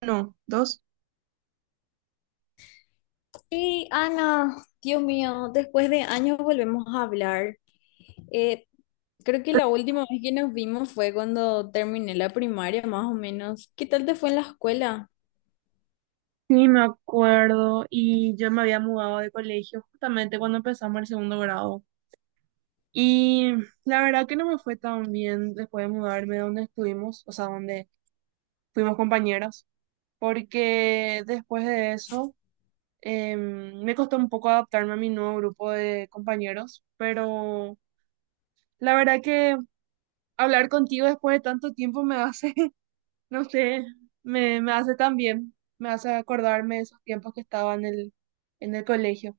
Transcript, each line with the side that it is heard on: right: No, dos.
left: Sí, Ana, Dios mío, después de años volvemos a hablar. Eh, Creo que la última vez que nos vimos fue cuando terminé la primaria, más o menos. ¿Qué tal te fue en la escuela?
right: Sí, me acuerdo. Y yo me había mudado de colegio justamente cuando empezamos el segundo grado. Y la verdad que no me fue tan bien después de mudarme de donde estuvimos, o sea, donde fuimos compañeras, porque después de eso me costó un poco adaptarme a mi nuevo grupo de compañeros, pero la verdad que hablar contigo después de tanto tiempo me hace No sé, me hace tan bien, me hace acordarme de esos tiempos que estaba en el colegio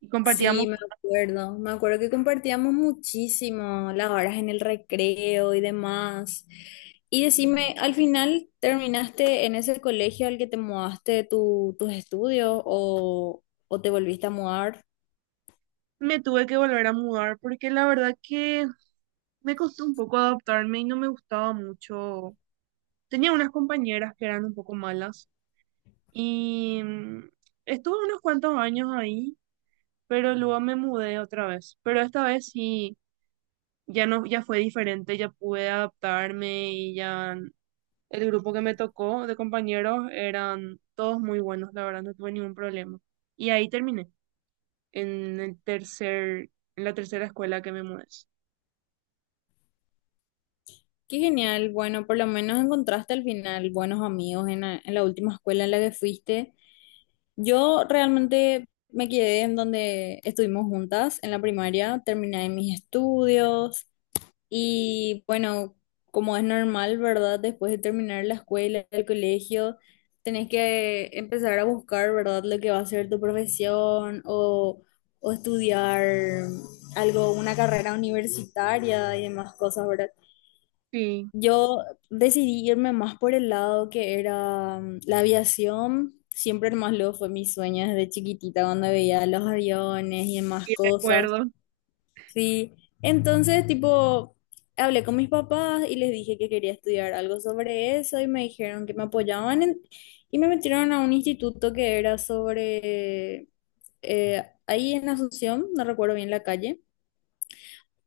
right: y compartíamos.
left: Sí, me acuerdo. Me acuerdo que compartíamos muchísimo las horas en el recreo y demás. Y decime, ¿al final terminaste en ese colegio al que te mudaste tus estudios o te volviste a mudar?
right: Me tuve que volver a mudar porque la verdad que me costó un poco adaptarme y no me gustaba mucho. Tenía unas compañeras que eran un poco malas y estuve unos cuantos años ahí, pero luego me mudé otra vez. Pero esta vez sí, ya no, ya fue diferente, ya pude adaptarme y ya. El grupo que me tocó de compañeros eran todos muy buenos, la verdad, no tuve ningún problema. Y ahí terminé, en el tercer, en la tercera escuela que me mudé.
left: Qué genial, bueno, por lo menos encontraste al final buenos amigos en en la última escuela en la que fuiste. Yo realmente me quedé en donde estuvimos juntas en la primaria, terminé mis estudios y bueno, como es normal, ¿verdad? Después de terminar la escuela, el colegio, tenés que empezar a buscar, ¿verdad? Lo que va a ser tu profesión o estudiar algo, una carrera universitaria y demás cosas, ¿verdad?
right: Sí,
left: Yo decidí irme más por el lado que era la aviación. Siempre más luego fue mi sueño desde chiquitita cuando veía los aviones y demás
right: y
left: cosas.
right: recuerdo.
left: Sí. Entonces, tipo, hablé con mis papás y les dije que quería estudiar algo sobre eso y me dijeron que me y me metieron a un instituto que era sobre ahí en Asunción, no recuerdo bien la calle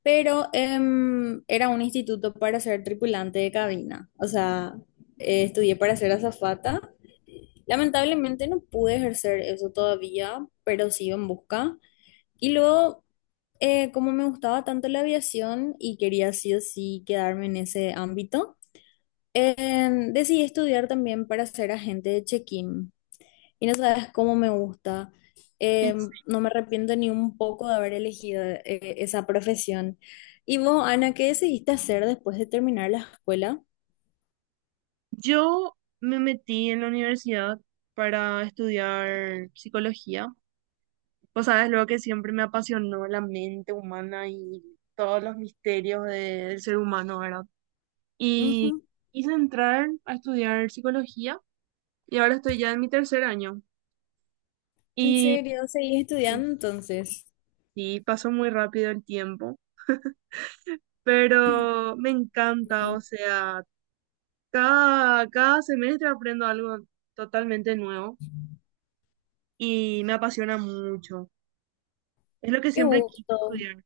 left: pero era un instituto para ser tripulante de cabina. O sea, estudié para ser azafata. Lamentablemente no pude ejercer eso todavía, pero sigo en busca. Y luego, como me gustaba tanto la aviación y quería sí o sí quedarme en ese ámbito, decidí estudiar también para ser agente de check-in. Y no sabes cómo me gusta.
right: En
left: Eh,
right: sí.
left: no me arrepiento ni un poco de haber elegido esa profesión. ¿Y vos, Ana, qué decidiste hacer después de terminar la escuela?
right: Yo me metí en la universidad para estudiar psicología. Vos sabes, lo que siempre me apasionó la mente humana y todos los misterios del ser humano, ¿verdad? Y
left: Ujú.
right: quise entrar a estudiar psicología y ahora estoy ya en mi tercer año.
left: ¿En
right: Y
left: serio? ¿Seguís
right: Y
left: estudiando entonces?
right: sí, pasó muy rápido el tiempo, pero me encanta, o
left: Sí.
right: sea, cada semestre aprendo algo totalmente nuevo y me apasiona mucho. Es lo que
left: Qué
right: siempre quise
left: gusto,
right: estudiar,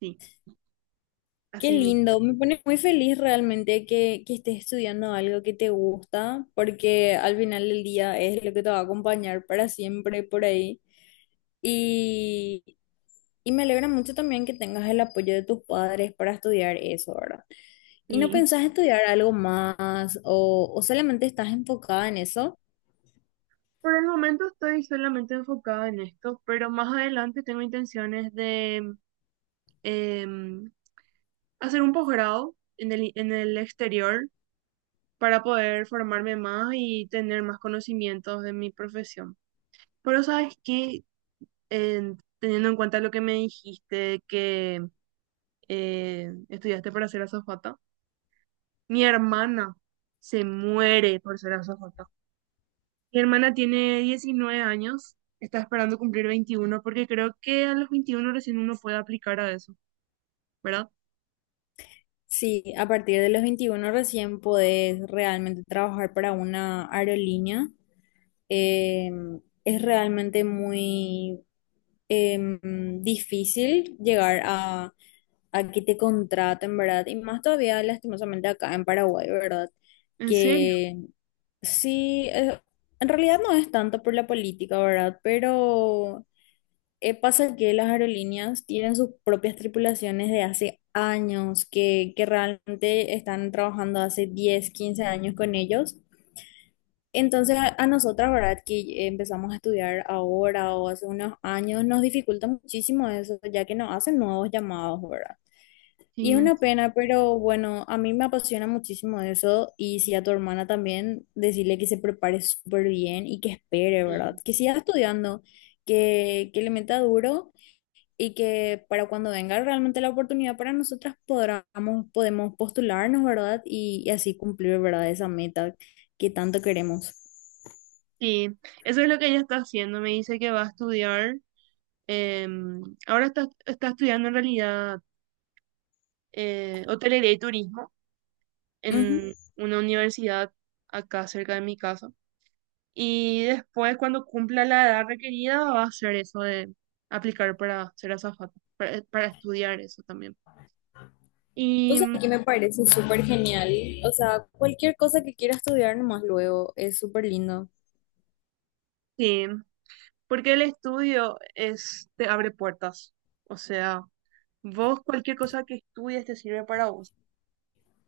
right: sí,
left: qué
right: así mismo.
left: lindo. Me pone muy feliz realmente que estés estudiando algo que te gusta, porque al final del día es lo que te va a acompañar para siempre por ahí. y Y me alegra mucho también que tengas el apoyo de tus padres para estudiar eso, ¿verdad? ¿Y no
right: Sí.
left: pensás estudiar algo más o solamente estás enfocada en eso?
right: Por el momento estoy solamente enfocada en esto, pero más adelante tengo intenciones de em, hacer un posgrado en el exterior para poder formarme más y tener más conocimientos de mi profesión. Pero sabes que teniendo en cuenta lo que me dijiste, que estudiaste para ser azafata, mi hermana se muere por ser azafata. Mi hermana tiene 19 años, está esperando cumplir 21 porque creo que a los 21 recién uno puede aplicar a eso, ¿verdad?
left: Sí, a partir de los 21 recién podés realmente trabajar para una aerolínea. Eh, es realmente muy difícil llegar a que te contraten, ¿verdad? Y más todavía, lastimosamente, acá en Paraguay, ¿verdad?
right: ¿En serio?
left: Que Sí, en realidad no es tanto por la política, ¿verdad? Pero pasa que las aerolíneas tienen sus propias tripulaciones de hace años, que realmente están trabajando hace 10, 15 años con ellos. Entonces a nosotras, ¿verdad? Que empezamos a estudiar ahora o hace unos años, nos dificulta muchísimo eso, ya que no hacen nuevos llamados, ¿verdad? Y
right: Sí,
left: es una
right: sí.
left: pena, pero bueno, a mí me apasiona muchísimo eso y si a tu hermana también, decirle que se prepare súper bien y que espere, ¿verdad?
right: Sí,
left: Que siga estudiando, que le meta duro y que para cuando venga realmente la oportunidad para nosotras podemos postularnos, ¿verdad? Y así cumplir, ¿verdad? Esa meta que tanto queremos.
right: sí. Eso es lo que ella está haciendo. Me dice que va a estudiar. Ahora está estudiando en realidad hotelería y turismo
left: Ujú.
right: en una universidad acá cerca de mi casa. Y después, cuando cumpla la edad requerida, va a hacer eso de aplicar para ser azafata, para estudiar eso también.
left: O
right: Y
left: sea,
right: mm,
left: aquí me parece súper genial. O sea, cualquier cosa que quiera estudiar nomás luego es súper lindo.
right: sí, porque el estudio es, te abre puertas. O sea, vos cualquier cosa que estudies te sirve para vos.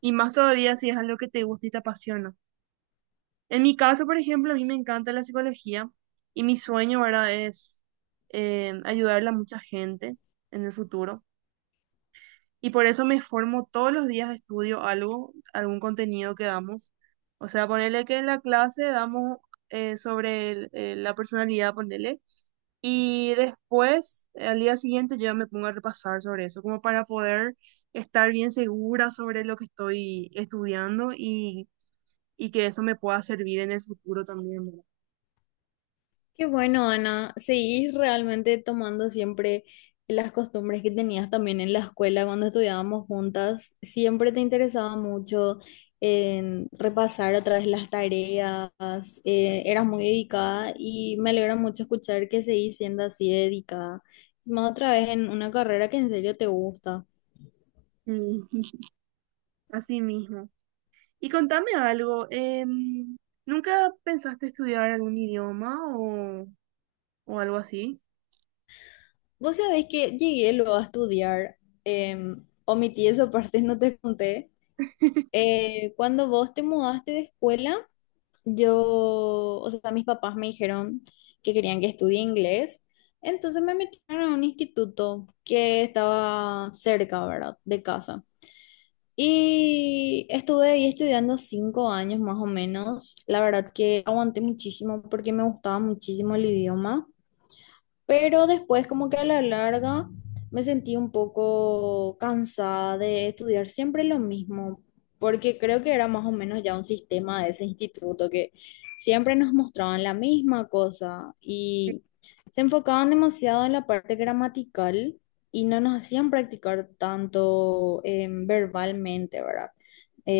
right: Y más todavía si es algo que te gusta y te apasiona. En mi caso, por ejemplo, a mí me encanta la psicología y mi sueño, ¿verdad? Es ayudarle a mucha gente en el futuro. Y por eso me formo todos los días, estudio algo, algún contenido que damos. O sea, ponerle que en la clase damos sobre la personalidad, ponerle. Y después, al día siguiente, yo ya me pongo a repasar sobre eso, como para poder estar bien segura sobre lo que estoy estudiando y que eso me pueda servir en el futuro también, ¿verdad?
left: Qué bueno, Ana. Seguís realmente tomando siempre las costumbres que tenías también en la escuela cuando estudiábamos juntas. Siempre te interesaba mucho en repasar otra vez las tareas. Eras muy dedicada y me alegra mucho escuchar que seguís siendo así de dedicada. Más otra vez en una carrera que en serio te gusta.
right: Mm, Así mismo. Y contame algo, ¿nunca pensaste estudiar algún idioma o algo así?
left: Vos sabés que llegué luego a estudiar. Omití esa parte, no te conté. Cuando vos te mudaste de escuela. Yo, o sea, mis papás me dijeron que querían que estudie inglés, entonces me metieron a un instituto que estaba cerca, ¿verdad?, de casa. Y estuve ahí estudiando 5 años más o menos. La verdad que aguanté muchísimo porque me gustaba muchísimo el idioma. Pero después, como que a la larga, me sentí un poco cansada de estudiar siempre lo mismo, porque creo que era más o menos ya un sistema de ese instituto que siempre nos mostraban la misma cosa y se enfocaban demasiado en la parte gramatical y no nos hacían practicar tanto verbalmente, ¿verdad?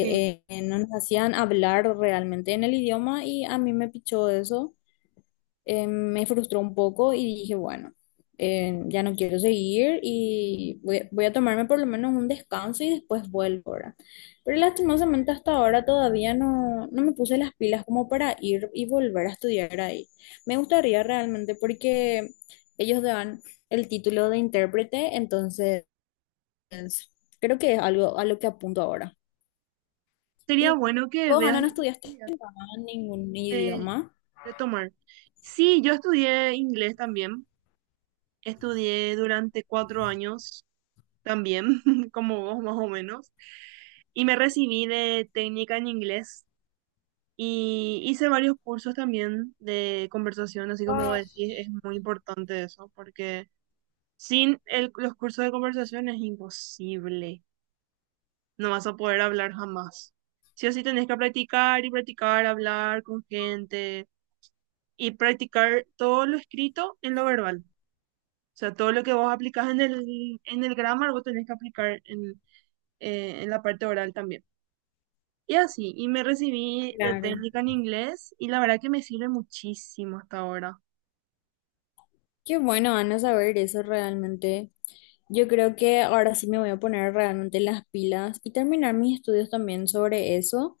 right: Sí.
left: eh, No nos hacían hablar realmente en el idioma y a mí me pichó eso me frustró un poco y dije, bueno, ya no quiero seguir y voy a tomarme por lo menos un descanso y después vuelvo ahora. Pero lastimosamente hasta ahora todavía no, no me puse las pilas como para ir y volver a estudiar ahí. Me gustaría realmente porque ellos dan el título de intérprete, entonces creo que es algo a lo que apunto ahora.
right: Sería
left: ¿Y
right: bueno que
left: vos,
right: veas
left: Ana, no
right: la
left: estudiaste
right: posibilidad
left: ningún
right: de,
left: idioma?
right: de tomar. Sí, yo estudié inglés también. Estudié durante 4 años también, como vos más o menos. Y me recibí de técnica en inglés. Y hice varios cursos también de conversación, así como vos decís, es muy importante eso, porque sin los cursos de conversación es imposible. No vas a poder hablar jamás. Sí o sí tenés que practicar y practicar, hablar con gente y practicar todo lo escrito en lo verbal. O sea, todo lo que vos aplicás en el grammar, vos tenés que aplicar en la parte oral también. Y así, y me recibí de
left: Claro.
right: técnica en inglés y la verdad que me sirve muchísimo hasta ahora.
left: Qué bueno, Ana, saber eso realmente. Yo creo que ahora sí me voy a poner realmente las pilas y terminar mis estudios también sobre eso.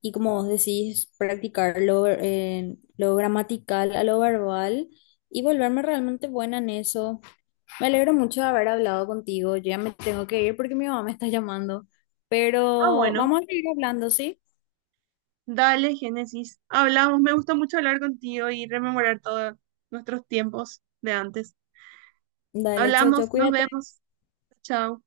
left: Y como vos decís, practicar lo gramatical a lo verbal y volverme realmente buena en eso. Me alegro mucho de haber hablado contigo. Yo ya me tengo que ir porque mi mamá me está llamando.
right: Ah,
left: Pero
right: bueno.
left: vamos a seguir hablando, ¿sí?
right: Dale, Génesis. Hablamos. Me gusta mucho hablar contigo y rememorar todos nuestros tiempos de antes.
left: Dale, chao, chao,
right: Hablamos, nos
left: cuídate.
right: vemos. Chao.